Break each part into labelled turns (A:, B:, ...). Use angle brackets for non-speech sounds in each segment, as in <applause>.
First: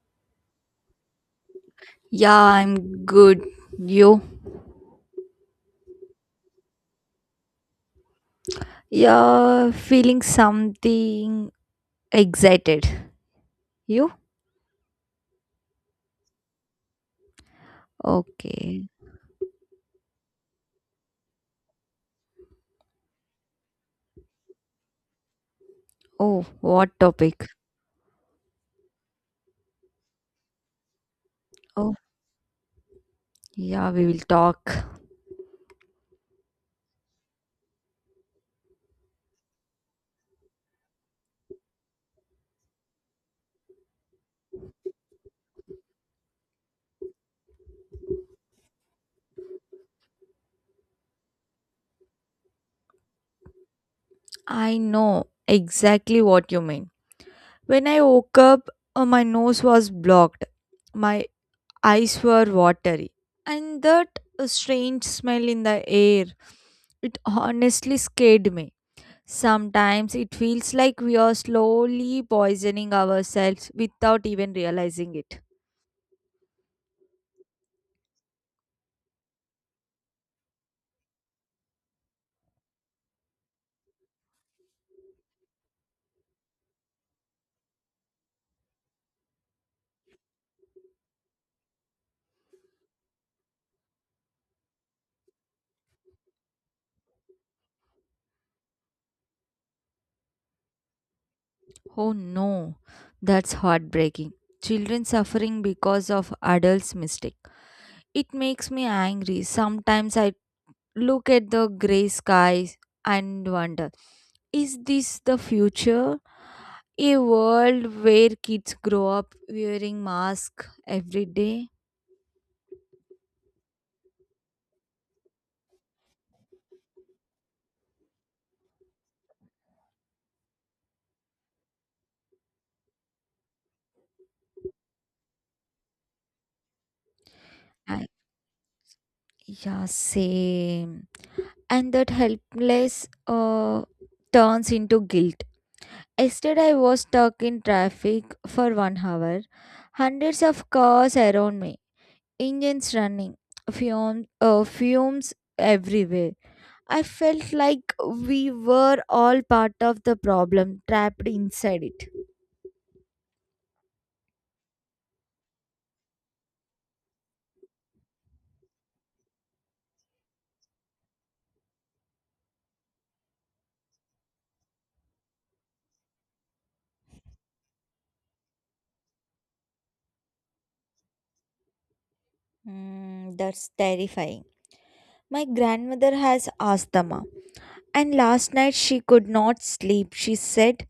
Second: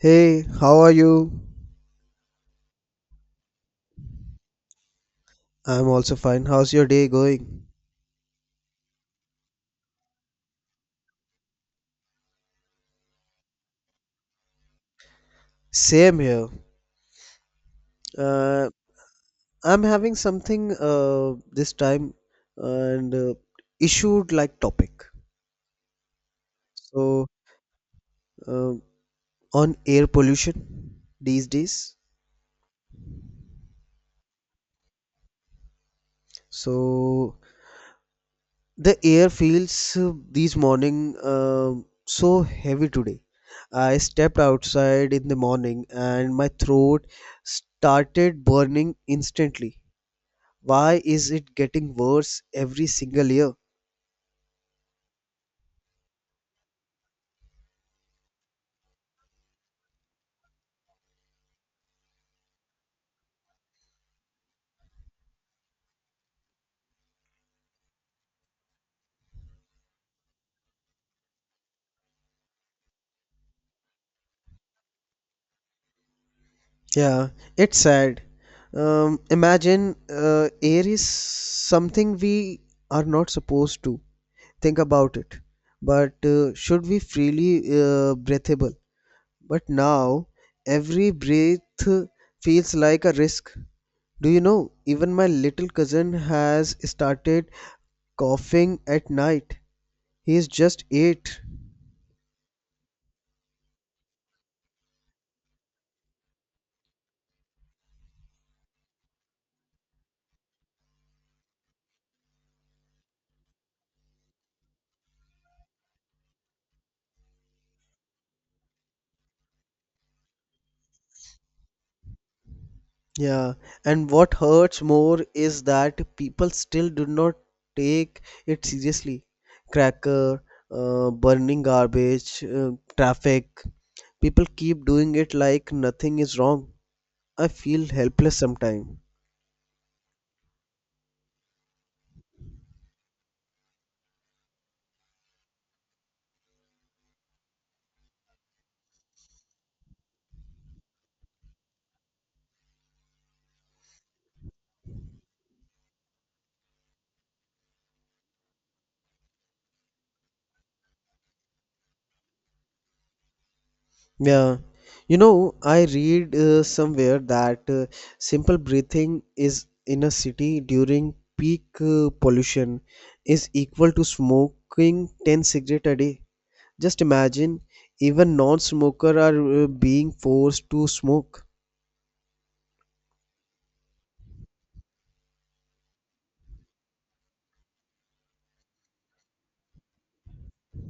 A: Hey, how are you?
B: Yeah, I'm good. You?
A: I'm also fine. How's your day going?
B: Yeah, feeling something excited. You?
A: Same here. Uh,
B: Okay.
A: I'm having something this time and issued like topic.
B: Oh, what
A: So
B: topic?
A: um on air pollution these
B: Oh,
A: days.
B: yeah, we will talk.
A: So the air feels these morning so heavy today. I stepped outside in the morning and my throat started burning instantly. Why is it getting worse every single year?
B: I know exactly what you mean. When I woke up, my nose was blocked. My eyes were watery. And that strange smell in the air, it honestly scared me. Sometimes it feels like we are slowly poisoning ourselves without even realizing it.
A: Yeah, it's sad. Imagine air is something we are not supposed to think about it, but should be freely breathable. But now every breath feels like a risk. Do you know? Even my little cousin has started coughing at night. He is just eight.
B: Oh no, that's heartbreaking. Children suffering because of adults' mistake. It makes me angry. Sometimes I look at the grey skies and wonder, is this the future? A world where kids grow up wearing masks every day?
A: Yeah, and what hurts more is that people still do not take it seriously. Cracker, burning garbage, traffic. People keep doing it like nothing is wrong. I feel
B: I,
A: helpless sometimes.
B: yeah, same. And that helpless, turns into guilt. Yesterday, I was stuck in traffic for 1 hour, hundreds of cars around me, engines running, fumes everywhere. I felt like we were all part of the problem, trapped inside it.
A: Yeah, you know, I read somewhere that simple breathing is in a city during peak pollution is equal to smoking 10 cigarettes a day. Just imagine, even non-smoker are being forced to smoke.
B: Mm, that's terrifying. My grandmother has asthma, and last night she could not sleep. She said,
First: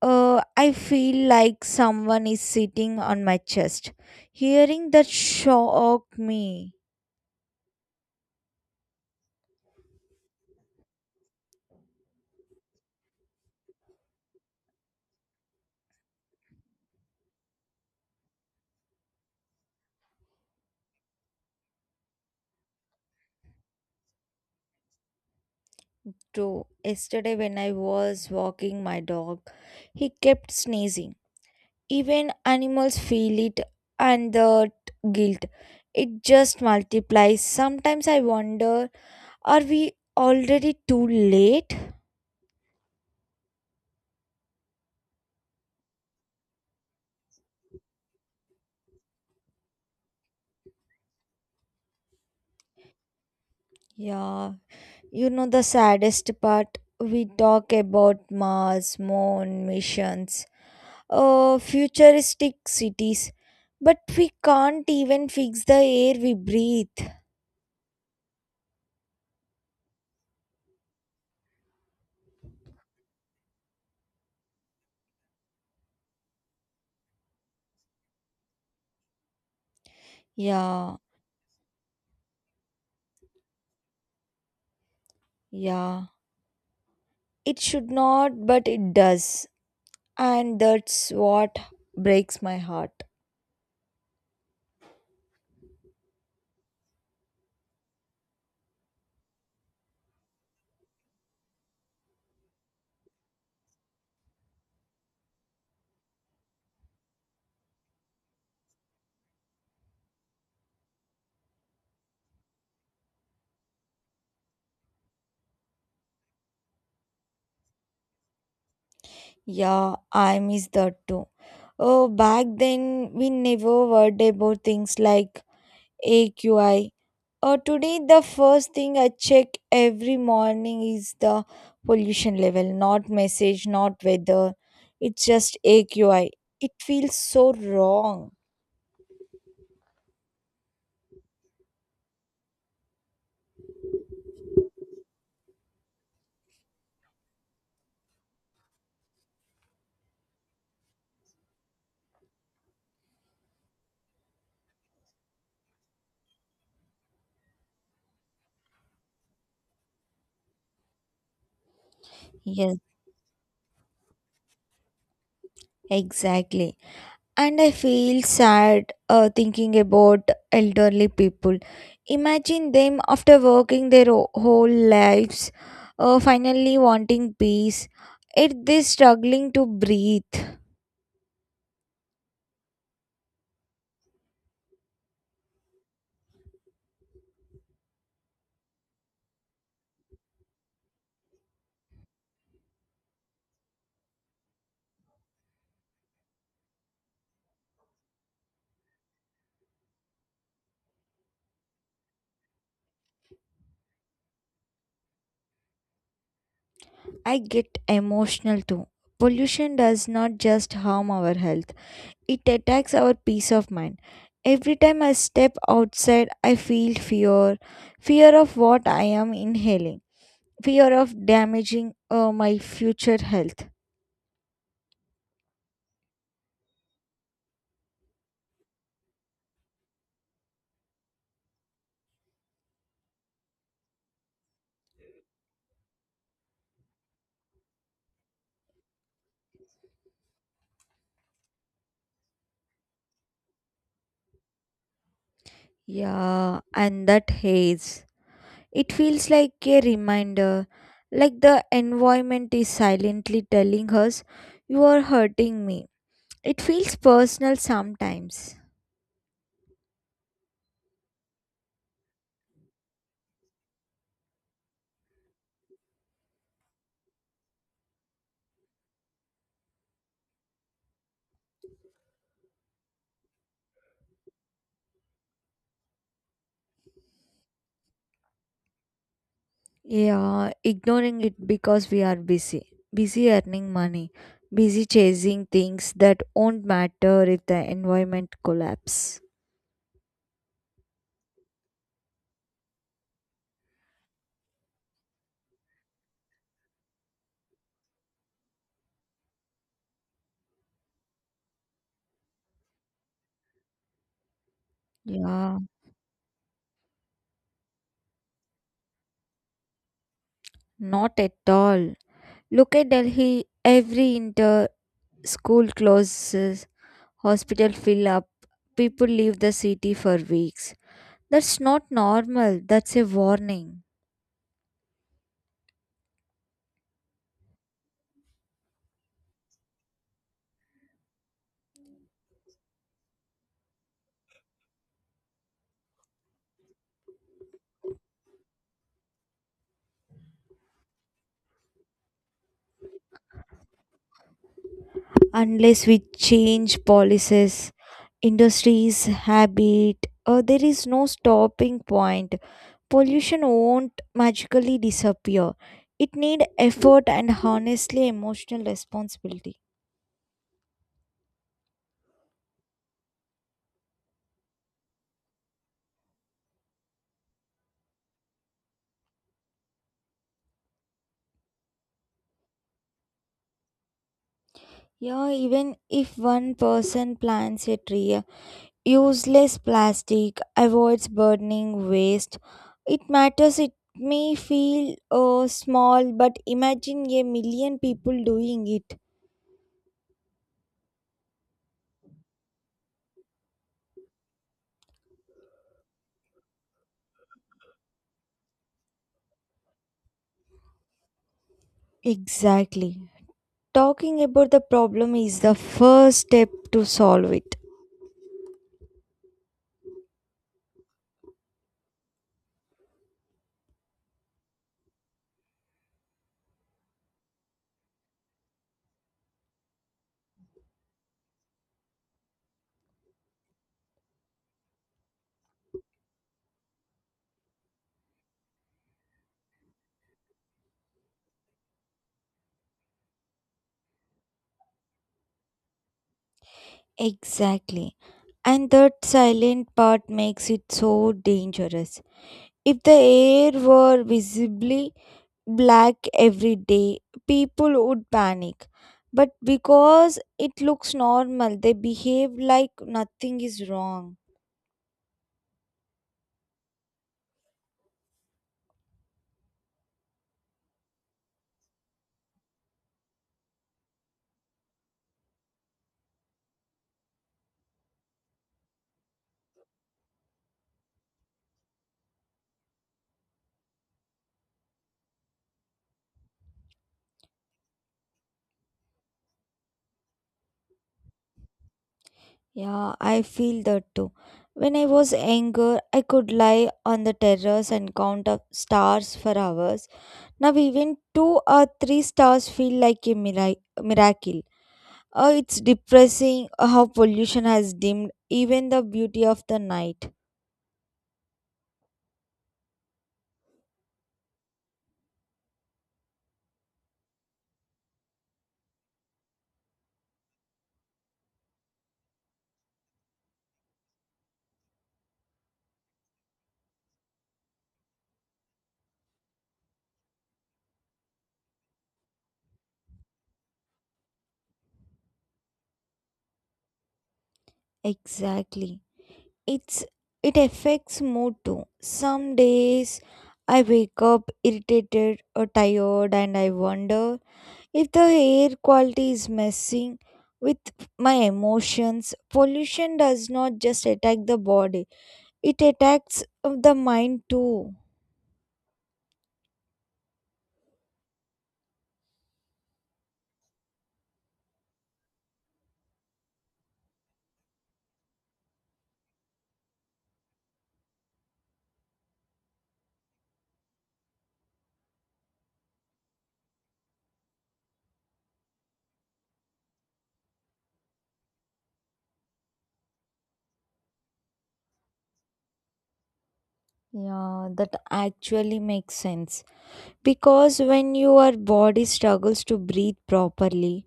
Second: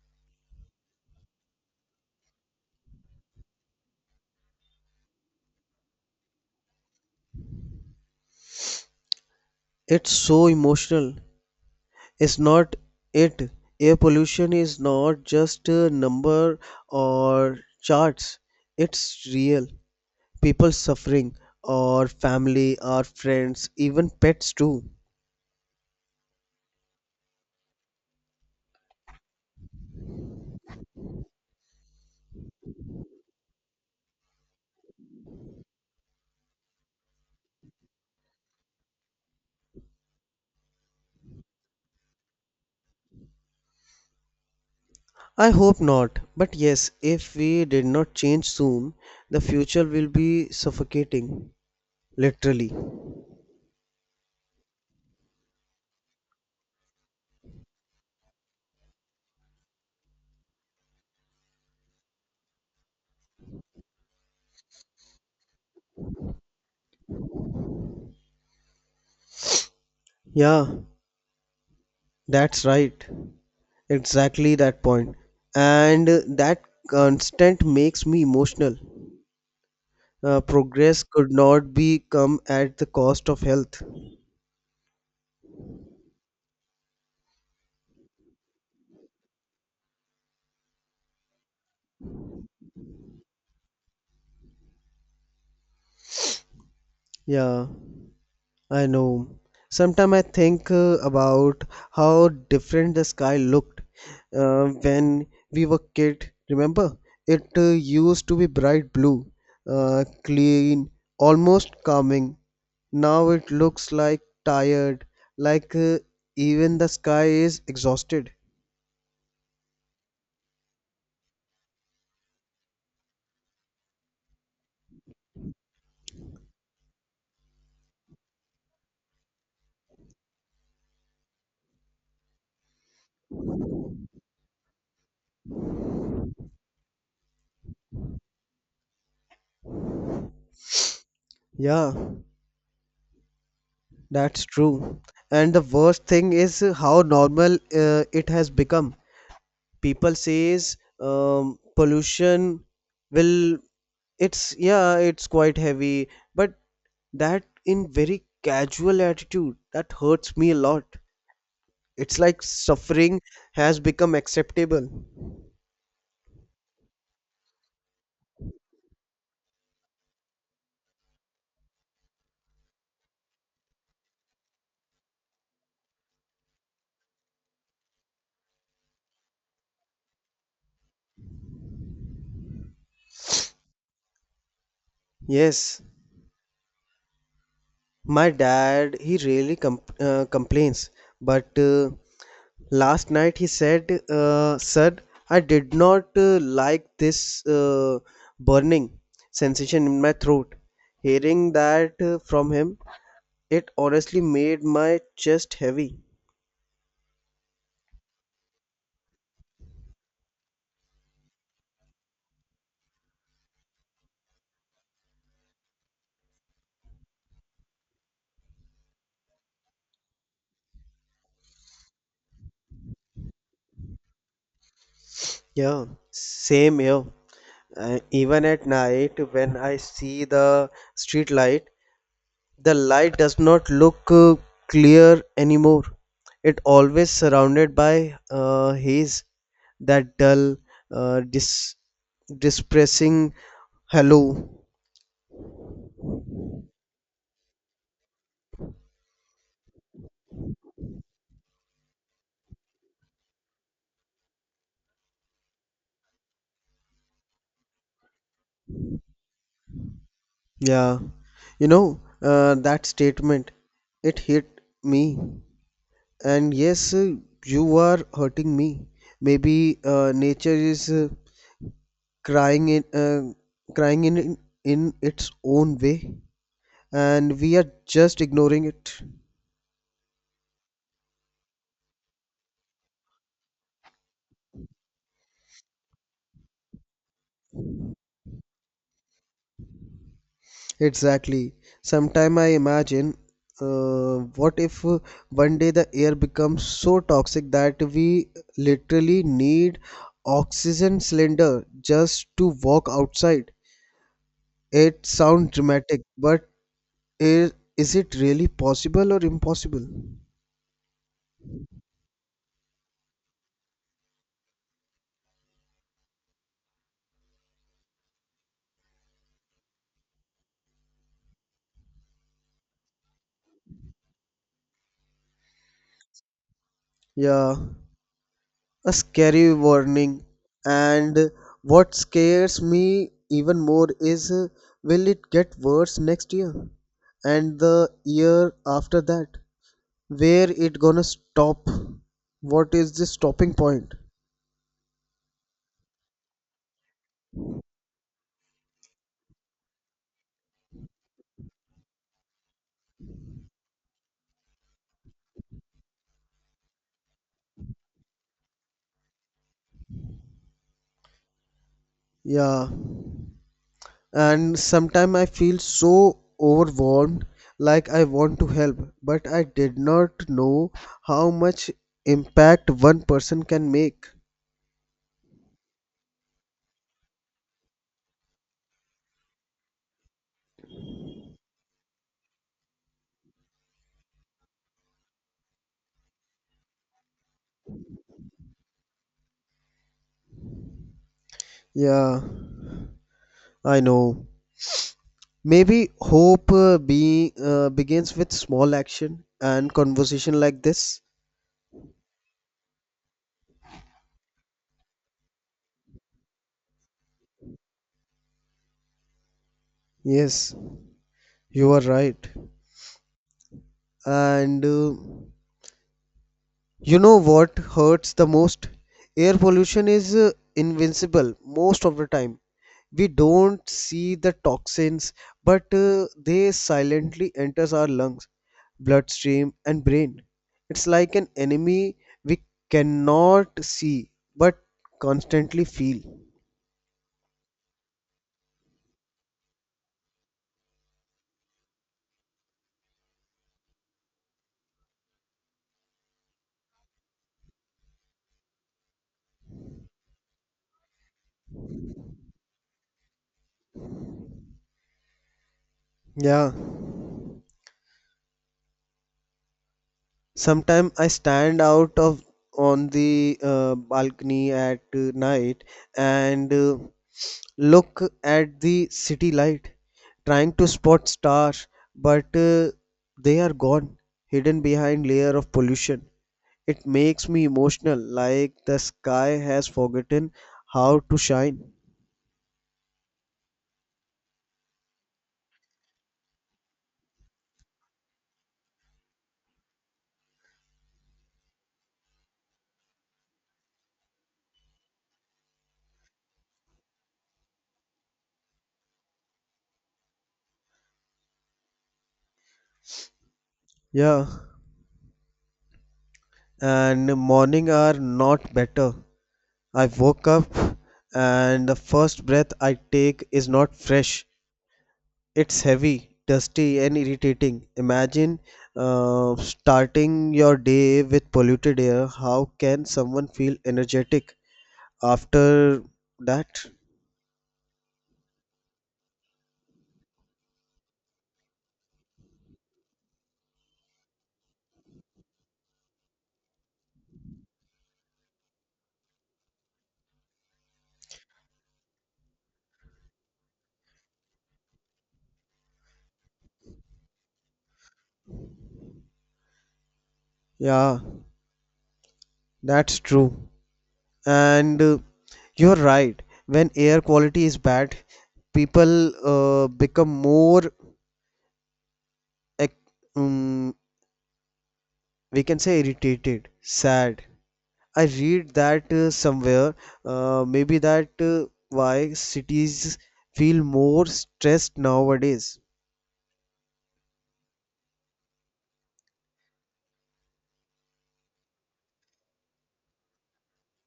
B: "I feel like someone is sitting on my chest." Hearing that shocked me
A: It's so emotional. It's not it. Air pollution is not just a number or charts. It's real. People suffering, or family, or friends, even pets too.
B: too. Yesterday, when I was walking my dog, he kept sneezing. Even animals feel it, and the guilt. It just multiplies. Sometimes I wonder, are we already too late?
A: I hope not. But yes, if we did not change soon, the future will be suffocating. Literally.
B: Yeah, you know the saddest part? We talk about Mars, moon, missions, futuristic cities, but we can't even fix the air we breathe.
A: Yeah, that's right. Exactly that point. And that constant makes me emotional.
B: Yeah,
A: Progress could not be come at the cost of health.
B: yeah. It should not, but it does. And that's what breaks my heart.
A: Yeah, I know. Sometimes I think about how different the sky looked when we were kid. Remember, it used to be bright blue, clean, almost calming. Now it looks like tired, like even the sky is exhausted.
B: Yeah, I miss that too. Oh, back then we never worried about things like AQI. Today, the first thing I check every morning is the pollution level, not message, not weather. It's just AQI. It feels so wrong.
A: Yeah, that's true. And the worst thing is how normal it has become. People says pollution will it's yeah, it's quite heavy, but that in very casual attitude that hurts me a lot. It's like
B: Yes,
A: suffering has become acceptable.
B: exactly. And I feel sad, thinking about elderly people. Imagine them after working their whole lives, finally wanting peace, yet they're struggling to breathe.
A: Yes. My dad, he rarely complains, but last night he said, "Sir, I did not like this burning sensation in my throat." Hearing that from him, it honestly made my chest heavy.
B: I get emotional too. Pollution does not just harm our health, it attacks our peace of mind. Every time I step outside, I feel fear of what I am inhaling, fear of damaging, my future health.
A: Yeah, same here. Even at night, when I see the street light, the light does not look clear anymore. It always surrounded by haze, that dull, uh, dis- depressing hello.
B: Yeah, and that haze. It feels like a reminder, like the environment is silently telling us, "You are hurting me." It feels personal sometimes.
A: Yeah, you know that statement. It hit me, and yes, you are hurting me. Maybe nature is crying crying in its own way, and we are just ignoring it.
B: Yeah, ignoring it because we are busy. Busy earning money. Busy chasing things that won't matter if the environment collapse.
A: Exactly. Sometime I imagine, uh, what if one day the air becomes so toxic that we literally need oxygen cylinder just to walk outside? It sounds
B: Yeah,
A: dramatic, but is it really possible or impossible?
B: not at all. Look at Delhi, every inter school closes, hospital fill up, people leave the city for weeks. That's not normal, that's a warning.
A: Yeah, a scary warning. And what scares me even more is will it get worse next year and the year after that? Where it gonna stop? What is the stopping point?
B: Unless we change policies, industries, habit, there is no stopping point. Pollution won't magically disappear. It need effort and honestly emotional responsibility.
A: Yeah, and sometime I feel so overwhelmed, like I want to help, but I did not know how much impact one person can make.
B: Yeah, even if one person plants a tree, useless plastic, avoids burning waste, it matters. It may feel, small, but imagine a million people doing it.
A: Yeah, I know. Maybe hope be begins with small action and conversation like this.
B: Exactly. Talking about the problem is the first step to solve it.
A: Yes, you are right. And you know what hurts the most? Air pollution is invincible most of the time. We don't see the toxins, but they silently enters our lungs, bloodstream and brain. It's like an enemy we cannot see but constantly feel.
B: Exactly. And that silent part makes it so dangerous. If the air were visibly black every day, people would panic. But because it looks normal, they behave like nothing is wrong.
A: Yeah. Sometimes I stand out of on the balcony at night and look at the city light, trying to spot stars, but they are gone, hidden behind layer of pollution. It makes me emotional, like the sky has forgotten how to shine.
B: Yeah, I feel that too. When I was younger, I could lie on the terrace and count up stars for hours. Now, even two or three stars feel like a miracle. It's depressing how pollution has dimmed even the beauty of the night.
A: Yeah, and morning are not better. I woke up and the first breath I take is not fresh. It's heavy, dusty, and irritating. Imagine starting your day with polluted air. How can someone feel energetic after that?
B: Exactly. It's it affects mood too. Some days I wake up irritated or tired and I wonder if the air quality is messing with my emotions. Pollution does not just attack the body, it attacks, the mind too.
A: Yeah, that's true. And you're right. When air quality is bad, people become more, ec- um, we can say, irritated, sad, I read that somewhere, maybe that why cities feel more stressed nowadays.
B: Yeah, that actually makes sense. Because when your body struggles to breathe properly,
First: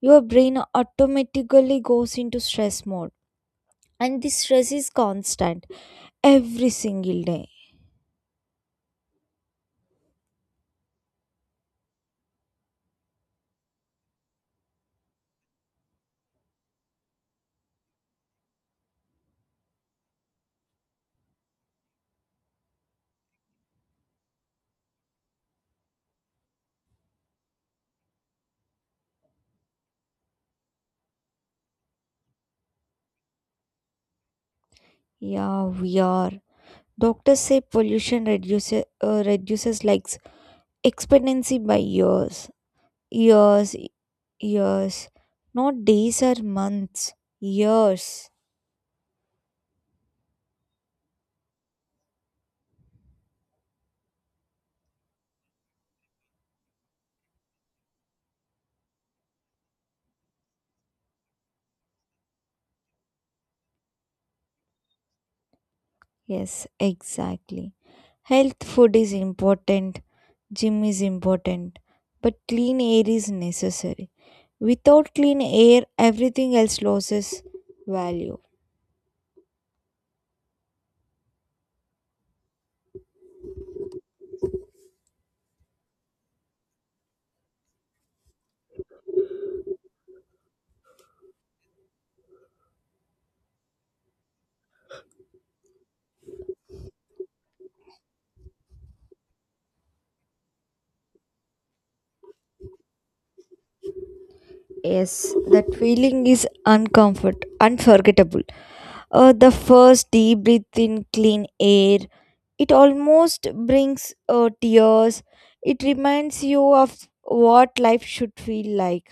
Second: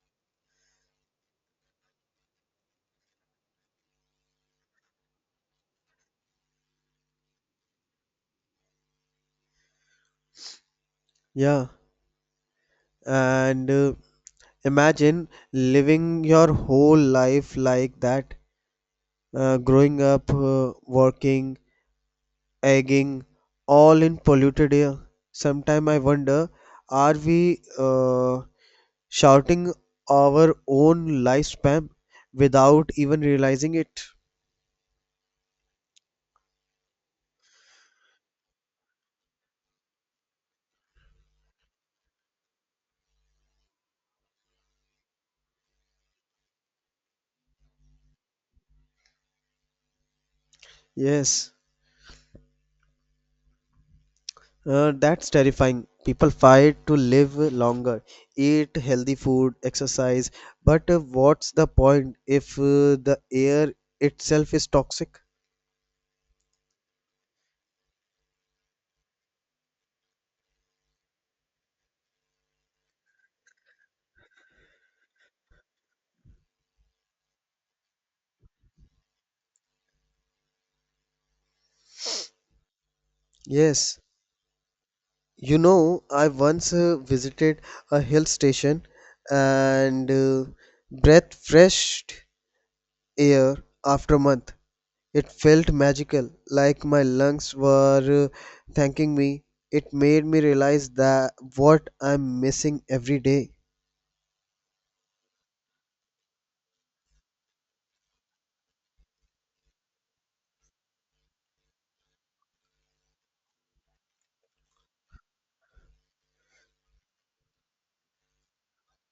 B: your brain automatically goes into stress mode. And this stress is constant every single day.
A: Yeah, and imagine living your whole life like that, growing up, working, egging, all in polluted air. Sometime I wonder, are we shouting our own lifespan without even realizing it?
B: Yeah, we are. Doctors say pollution reduces life expectancy by years, years, years. Not days or months, years.
A: Yes. That's terrifying. People fight to live longer, eat healthy food, exercise, but what's the point if the air itself is toxic?
B: Yes, exactly. Health food is important, gym is important, but clean air is necessary. Without clean air, everything else loses value.
A: Yes. You know, I once visited a hill station and breathed fresh air after a month. It felt magical, like my lungs were thanking me. It made me realize that what I'm missing every day.
B: Yes, that feeling is unforgettable. The first deep breath in clean air, it almost brings, tears. It reminds you of what life should feel like.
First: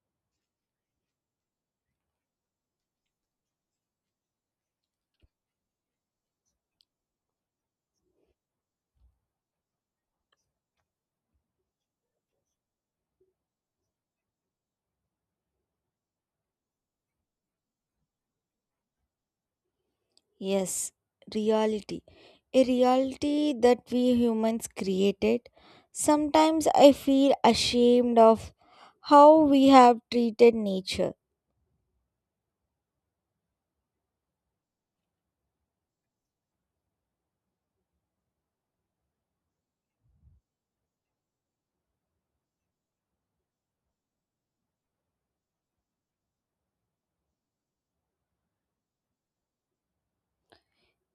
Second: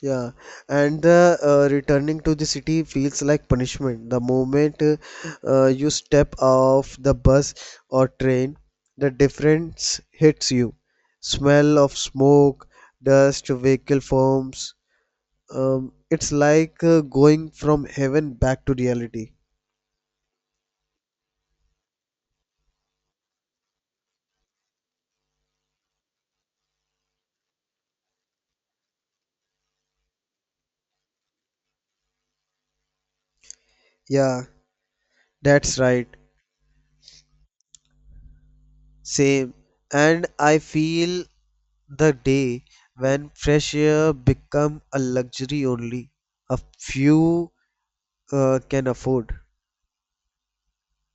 A: Yeah, and the returning to the city feels like punishment. The moment you step off the bus or train, the difference hits you. Smell of smoke, dust, vehicle forms. It's like going from heaven back to reality.
B: Yes, reality. A reality that we humans created. Sometimes I feel ashamed of how we have treated nature.
A: Yeah, that's right. Same. And I feel the day when fresh air become a luxury only. A few can afford.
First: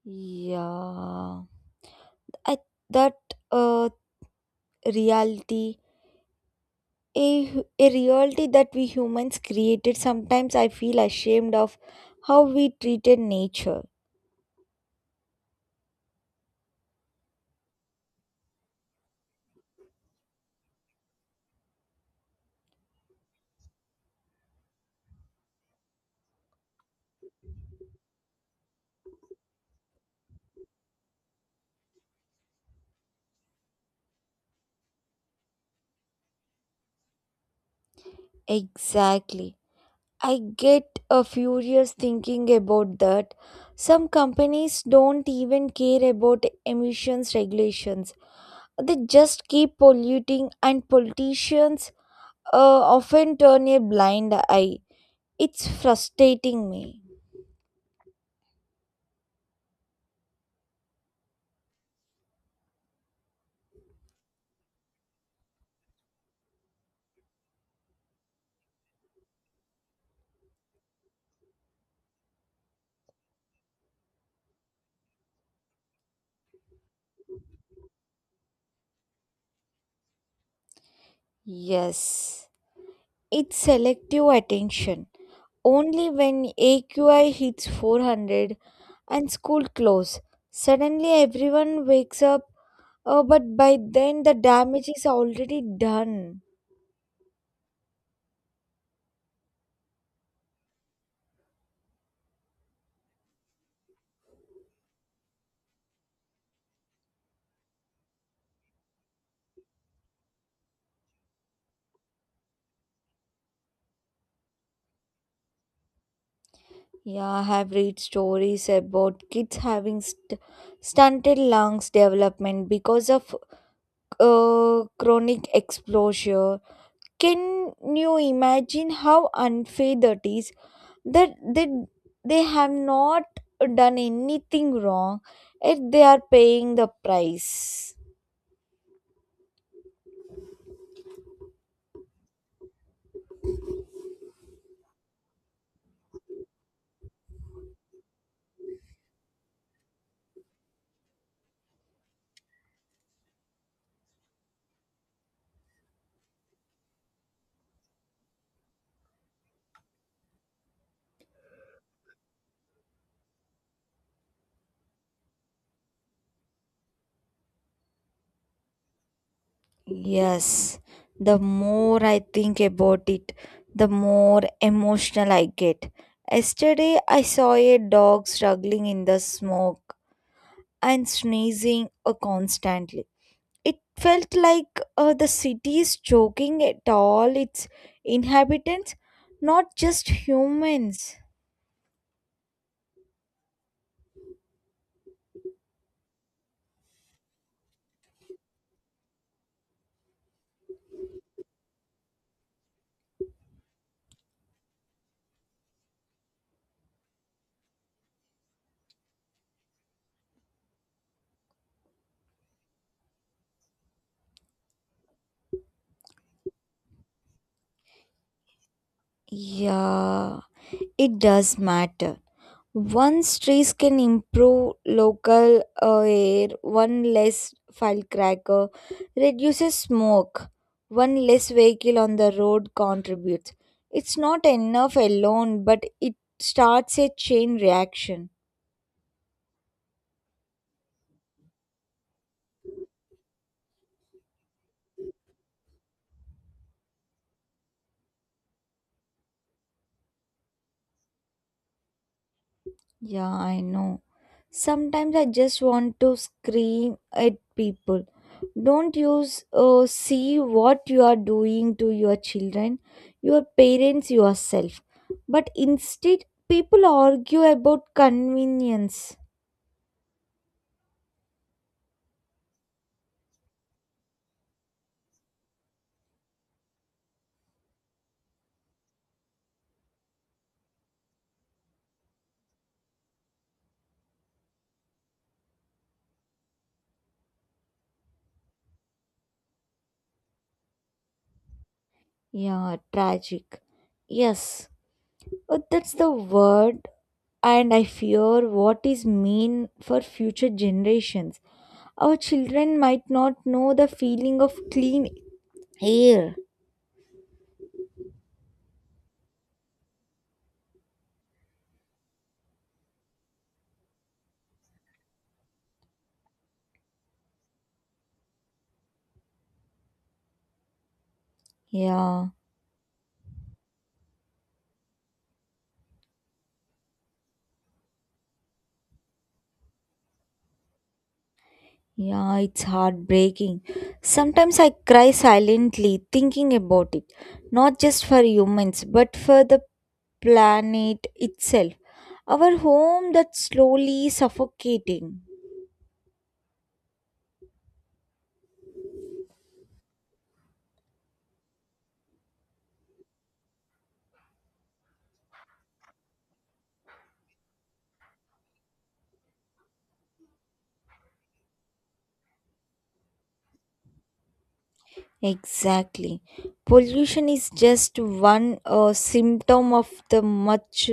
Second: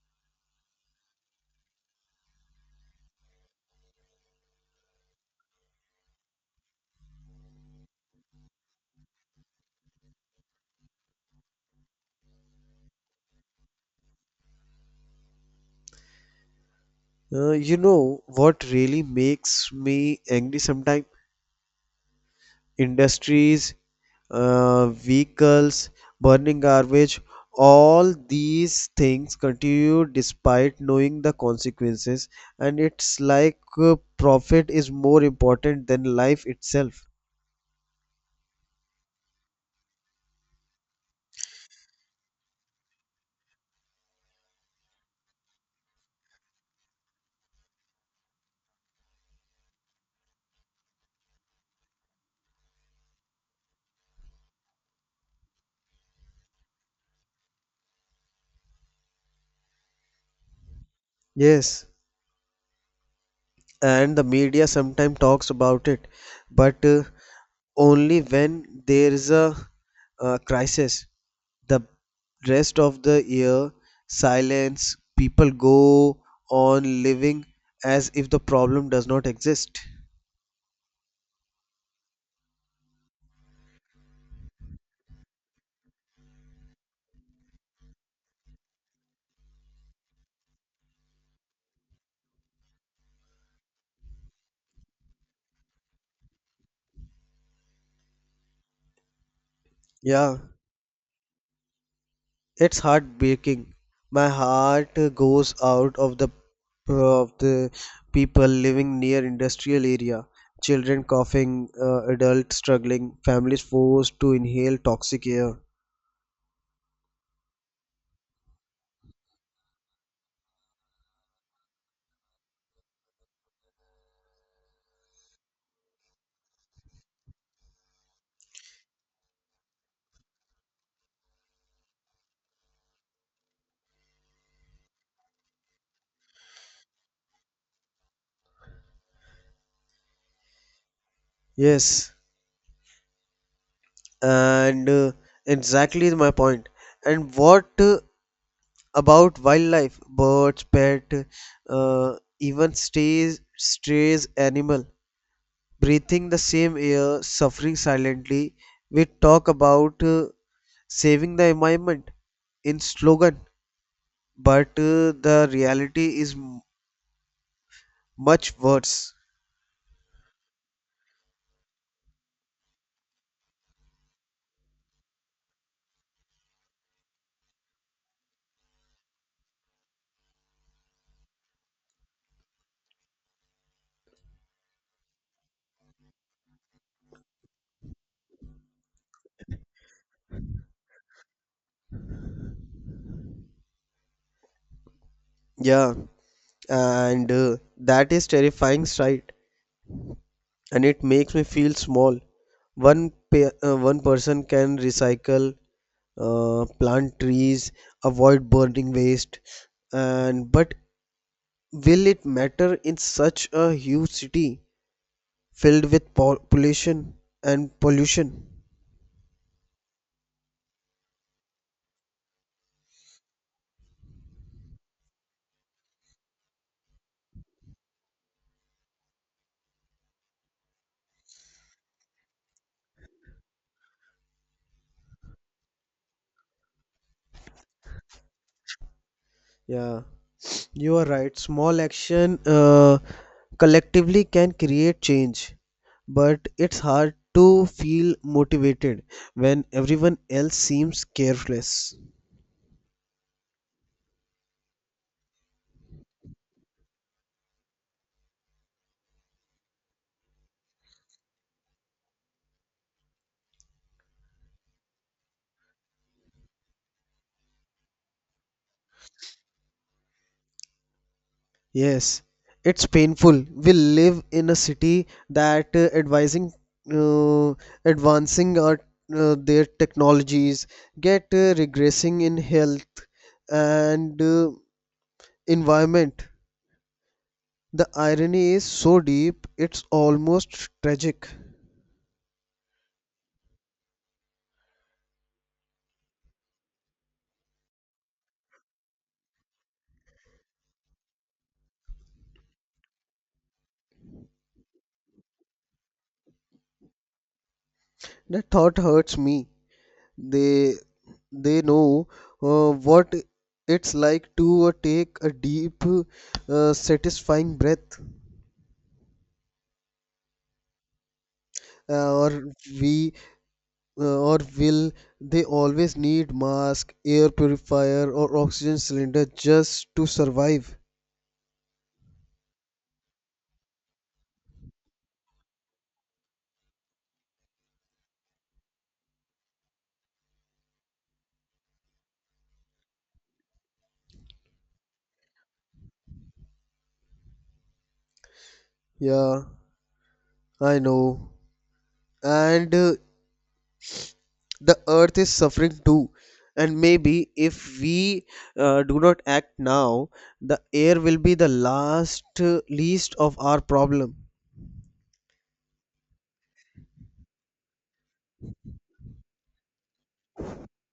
B: Yeah. I, that uh, reality a, hu- a reality that we humans created. Sometimes I feel ashamed of how we treated nature.
A: You know what really makes me angry sometimes? Industries, vehicles, burning garbage, all these things continue despite knowing the consequences, and it's like profit is more important than life itself.
B: Exactly. I get a furious thinking about that. Some companies don't even care about emissions regulations. They just keep polluting and politicians, often turn a blind eye. It's frustrating me.
A: Yes, and the media sometimes talks about it but only when there is a crisis, the rest of the year silence, people go on living as if the problem does not exist.
B: Yes. It's selective attention. Only when AQI hits 400 and school close, suddenly everyone wakes up, but by then the damage is already done.
A: Yeah, it's heartbreaking. My heart goes out of the people living near industrial area. Children coughing, adults struggling, families forced to inhale toxic air.
B: Yeah, I have read stories about kids having stunted lungs development because of, chronic exposure. Can you imagine how unfair that is? That they have not done anything wrong, yet they are paying the price.
A: Yes, and exactly is my point. And what about wildlife? Birds, pet, even stays, strays animal, breathing the same air, suffering silently. We talk about saving the environment in slogan, but the reality is much worse.
B: Yes, the more I think about it, the more emotional I get. Yesterday, I saw a dog struggling in the smoke and sneezing, constantly. It felt like, the city is choking at all its inhabitants, not just humans.
A: Yeah, and that is terrifying sight, and it makes me feel small. One person can recycle, plant trees, avoid burning waste, and but will it matter in such a huge city filled with pollution and pollution?
B: Yeah, it does matter. One trees can improve local, air, one less firecracker reduces smoke, one less vehicle on the road contributes. It's not enough alone, but it starts a chain reaction.
A: Yeah, you are right. Small action collectively can create change, but it's hard to feel motivated when everyone else seems careless.
B: Yeah, I know. Sometimes I just want to scream at people. Don't you see what you are doing to your children, your parents, yourself. But instead, people argue about convenience.
A: Yes, it's painful. We live in a city that advising uh, advancing our their technologies get regressing in health and environment. The irony is so deep, it's almost tragic.
B: Yeah, tragic. Yes, that's the word, and I fear what is mean for future generations. Our children might not know the feeling of clean air.
A: The thought hurts me. They they know what it's like to take a deep, satisfying breath, uh,
B: Yeah.
A: or we or will they always need mask, air purifier, or oxygen cylinder just to survive?
B: Yeah, it's heartbreaking. Sometimes I cry silently thinking about it, not just for humans, but for the planet itself. Our home that's slowly suffocating.
A: Yeah, I know. And the earth is suffering too, and maybe if we do not act now, the air will be the last least of our problem.
B: Exactly. Pollution is just one, symptom of the much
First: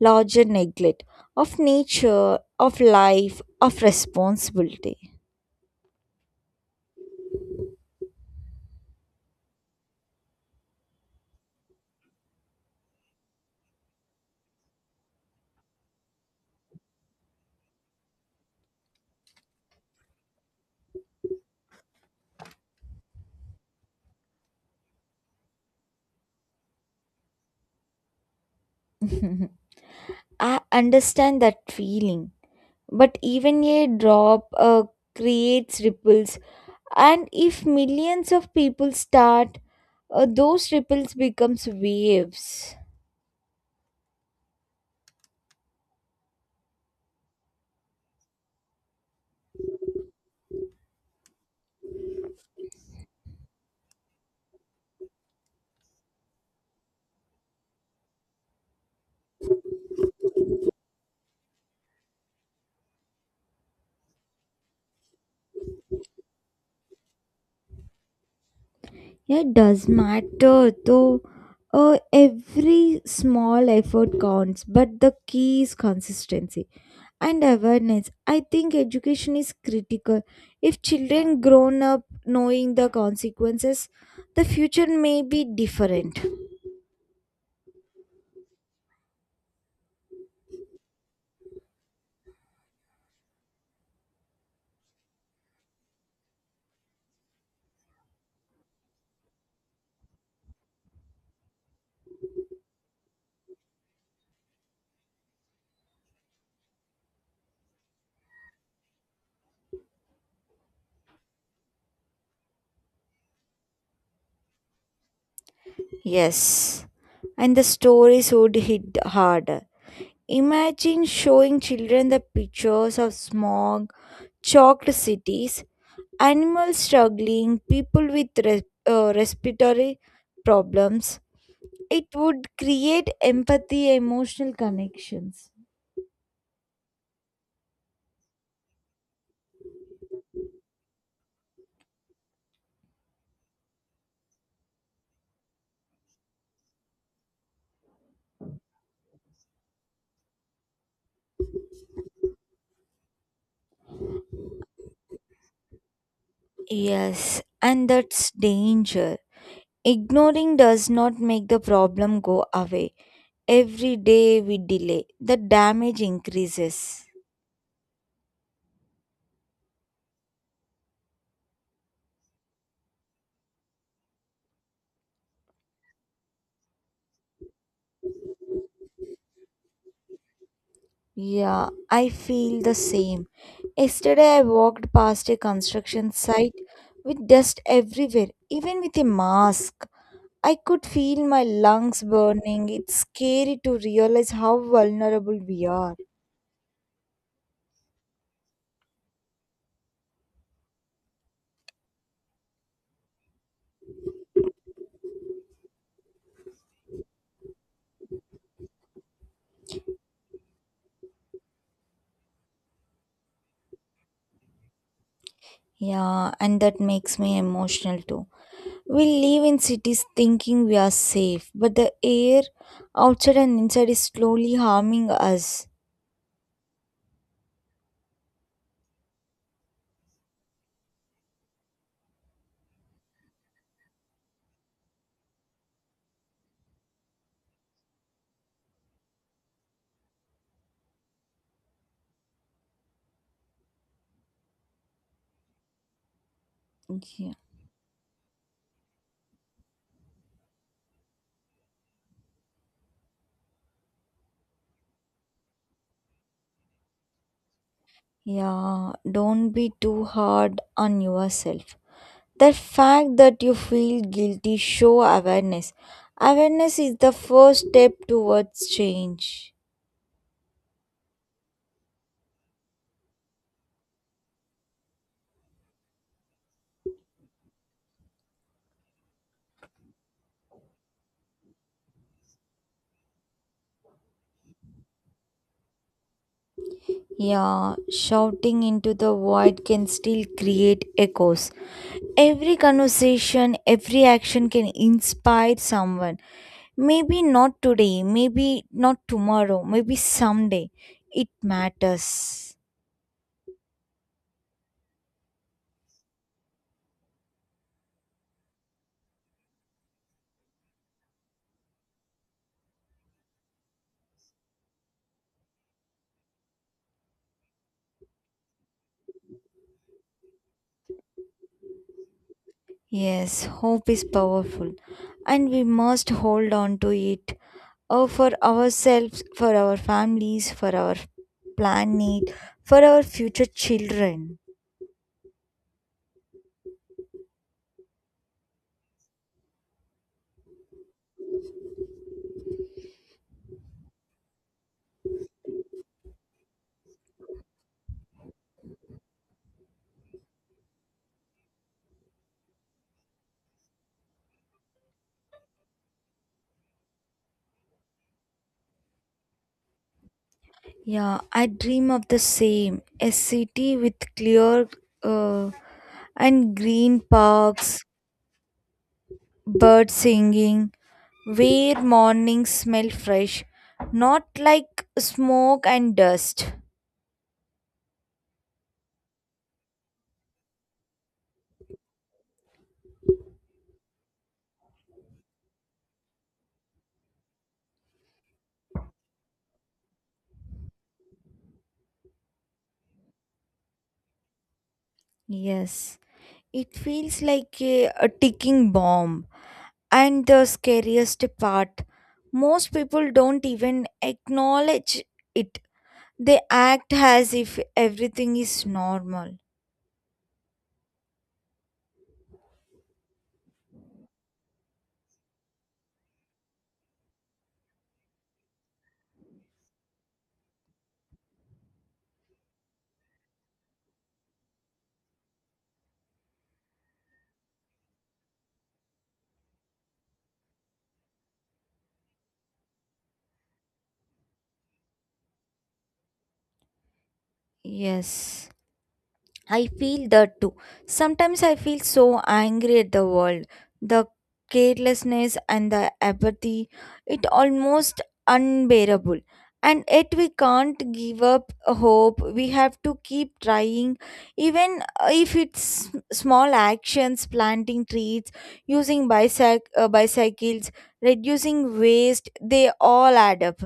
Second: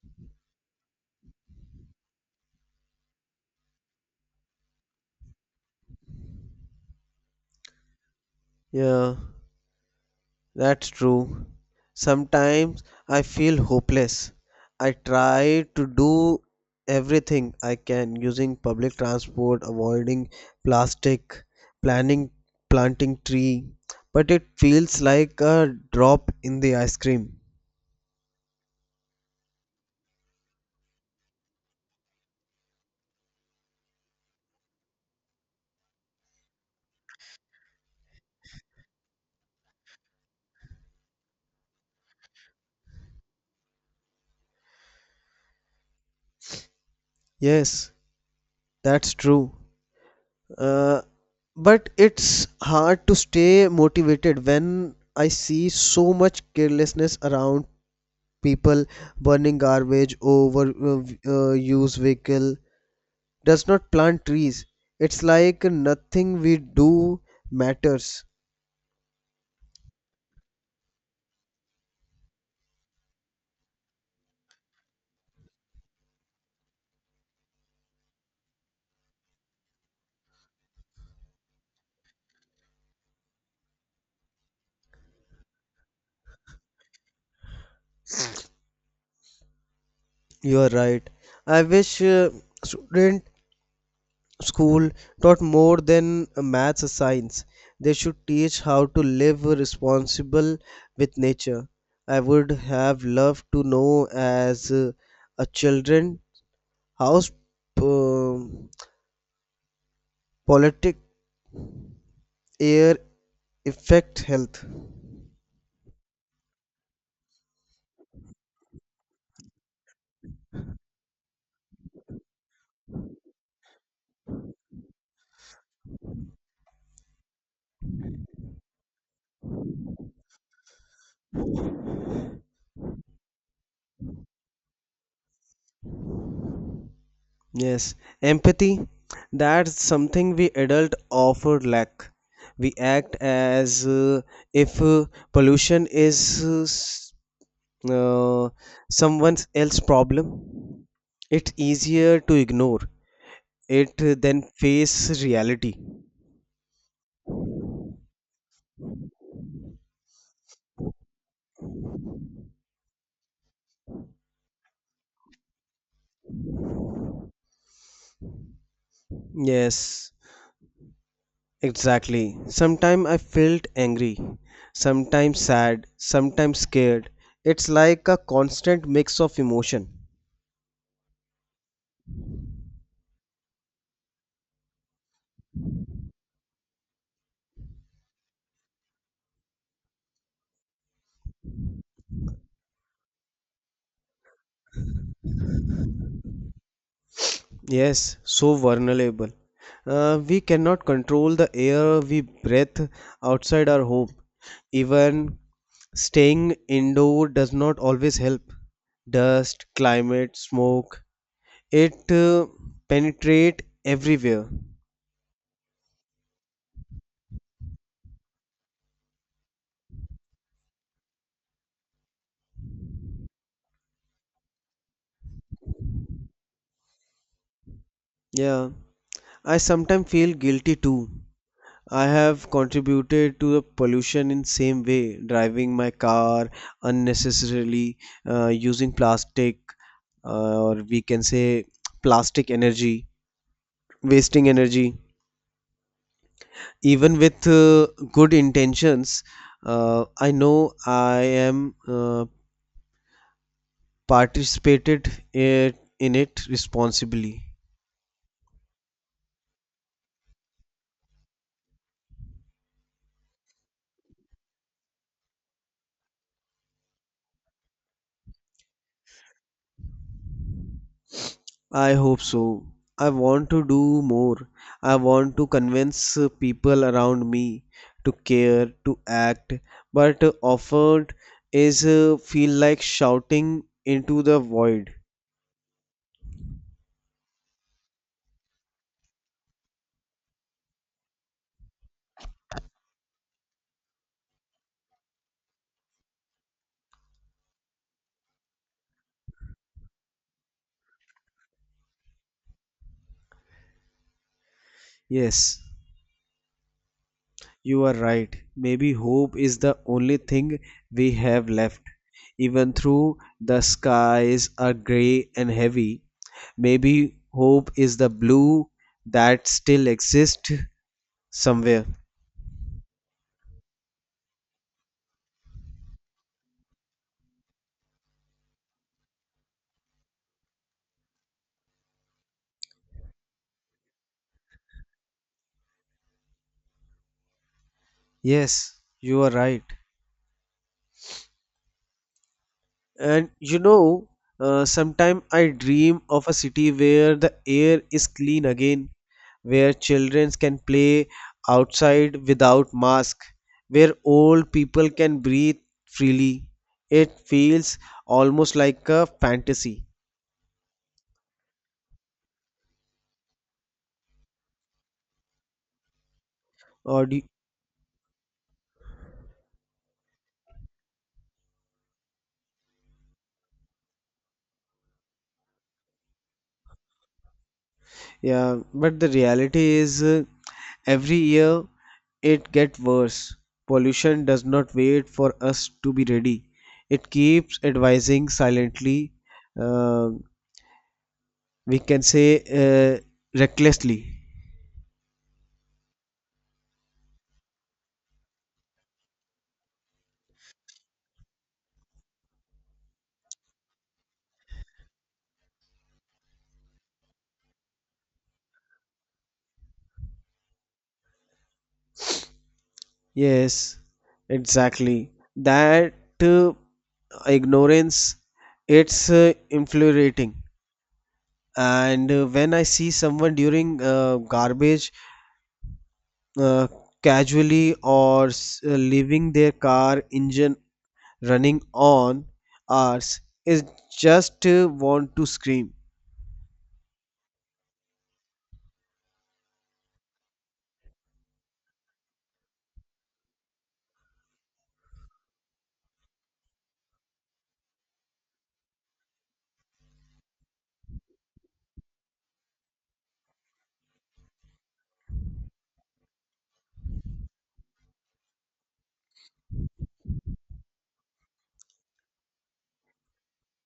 B: larger neglect of nature, of life, of responsibility.
A: Yeah, that's true. Sometimes I feel hopeless. I try to do everything I can, using public transport, avoiding plastic, planning planting tree, but it feels like a drop in the ice cream.
B: <laughs> I understand that feeling. But even a drop, creates ripples, and if millions of people start, those ripples becomes waves.
A: Yes, that's true. Uh, but it's hard to stay motivated when I see so much carelessness around, people burning garbage over used vehicle, does not plant trees. It's like nothing we do matters.
B: Yeah, it does matter though. Every small effort counts, but the key is consistency and awareness. I think education is critical. If children grown up knowing the consequences, the future may be different.
A: You are right. I wish student school taught more than maths or science. They should teach how to live responsible with nature. I would have loved to know as a children how um politic air affect health.
B: Yes. And the stories would hit harder. Imagine showing children the pictures of smog, chalked cities, animals struggling, people with respiratory problems. It would create empathy, emotional connections.
A: Yes, empathy. That's something we adult often lack. We act as if pollution is uh, someone else's problem, it's easier to ignore it than face reality.
B: Yes, and that's danger. Ignoring does not make the problem go away. Every day we delay, the damage increases.
A: Yes, exactly. Sometimes I felt angry, sometimes sad, sometimes scared. It's like a constant mix of emotion.
B: Yeah, I feel the same. Yesterday, I walked past a construction site with dust everywhere, even with a mask. I could feel my lungs burning. It's scary to realize how vulnerable we are.
A: Yes, so vulnerable. We cannot control the air we breathe outside our home. Even staying indoor does not always help. Dust, climate, smoke, it penetrate everywhere.
B: Yeah, and that makes me emotional too. We live in cities thinking we are safe, but the air outside and inside is slowly harming us.
A: Yeah, I sometimes feel guilty too. I have contributed to the pollution in same way, driving my car unnecessarily, using plastic, or we can say plastic energy, wasting energy, even
B: Yeah,
A: with good intentions. I know I am participated it, in it responsibly.
B: yeah, don't be too hard on yourself. The fact that you feel guilty show awareness. Awareness is the first step towards change.
A: I hope so. I want to do more. I want to convince people around me to care, to act, but offered is feel like shouting into the void.
B: Yeah, shouting into the void can still create echoes. Every conversation, every action can inspire someone. Maybe not today, maybe not tomorrow, maybe someday. It matters.
A: Yes, you are right. Maybe hope is the only thing we have left. Even though the skies are grey and heavy, maybe hope is the blue that still exists somewhere.
B: Yes, hope is powerful, and we must hold on to it, for ourselves, for our families, for our planet, for our future children.
A: Yes, you are right. And you know, sometimes I dream of a city where the air is clean again, where children can play outside without mask, where old people can breathe freely. It feels almost like a fantasy.
B: Yeah, I dream of the same, a city with clear, uh, and green
A: Or do
B: parks, birds singing, where mornings smell fresh, not like smoke and dust.
A: yeah, but the reality is every year it gets worse. Pollution does not wait for us to be ready. It keeps advising silently, uh, we can say uh, recklessly.
B: Yes, it feels like a ticking bomb. And the scariest part, most people don't even acknowledge it. They act as if everything is normal.
A: Yes, exactly that uh, ignorance, it's infuriating. And when I see someone during garbage uh, casually, or leaving their car engine running on ours, is just want to scream.
B: Yes. I feel that too. Sometimes I feel so angry at the world. The carelessness and the apathy, it almost unbearable. And yet we can't give up hope. We have to keep trying, even, if it's small actions, planting trees, using bicycles, reducing waste, they all add up.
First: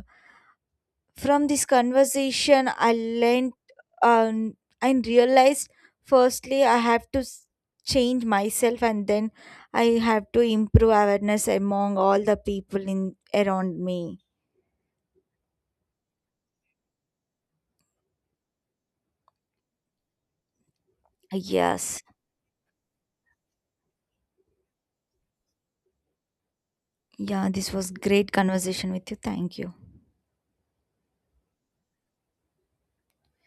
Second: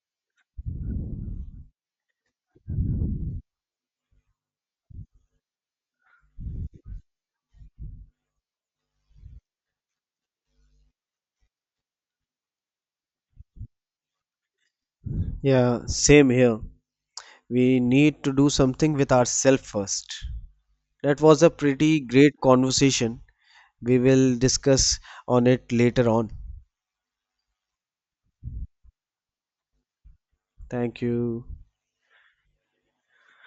B: From this conversation, um, I realized firstly I have to change myself, and then I have to improve awareness among all the people in around me.
A: Yeah, same here. We need to do something with ourselves first. That was a pretty
B: Yes.
A: great conversation. We will discuss on it later on.
B: Yeah, this was great conversation with you. Thank you.
A: Thank you.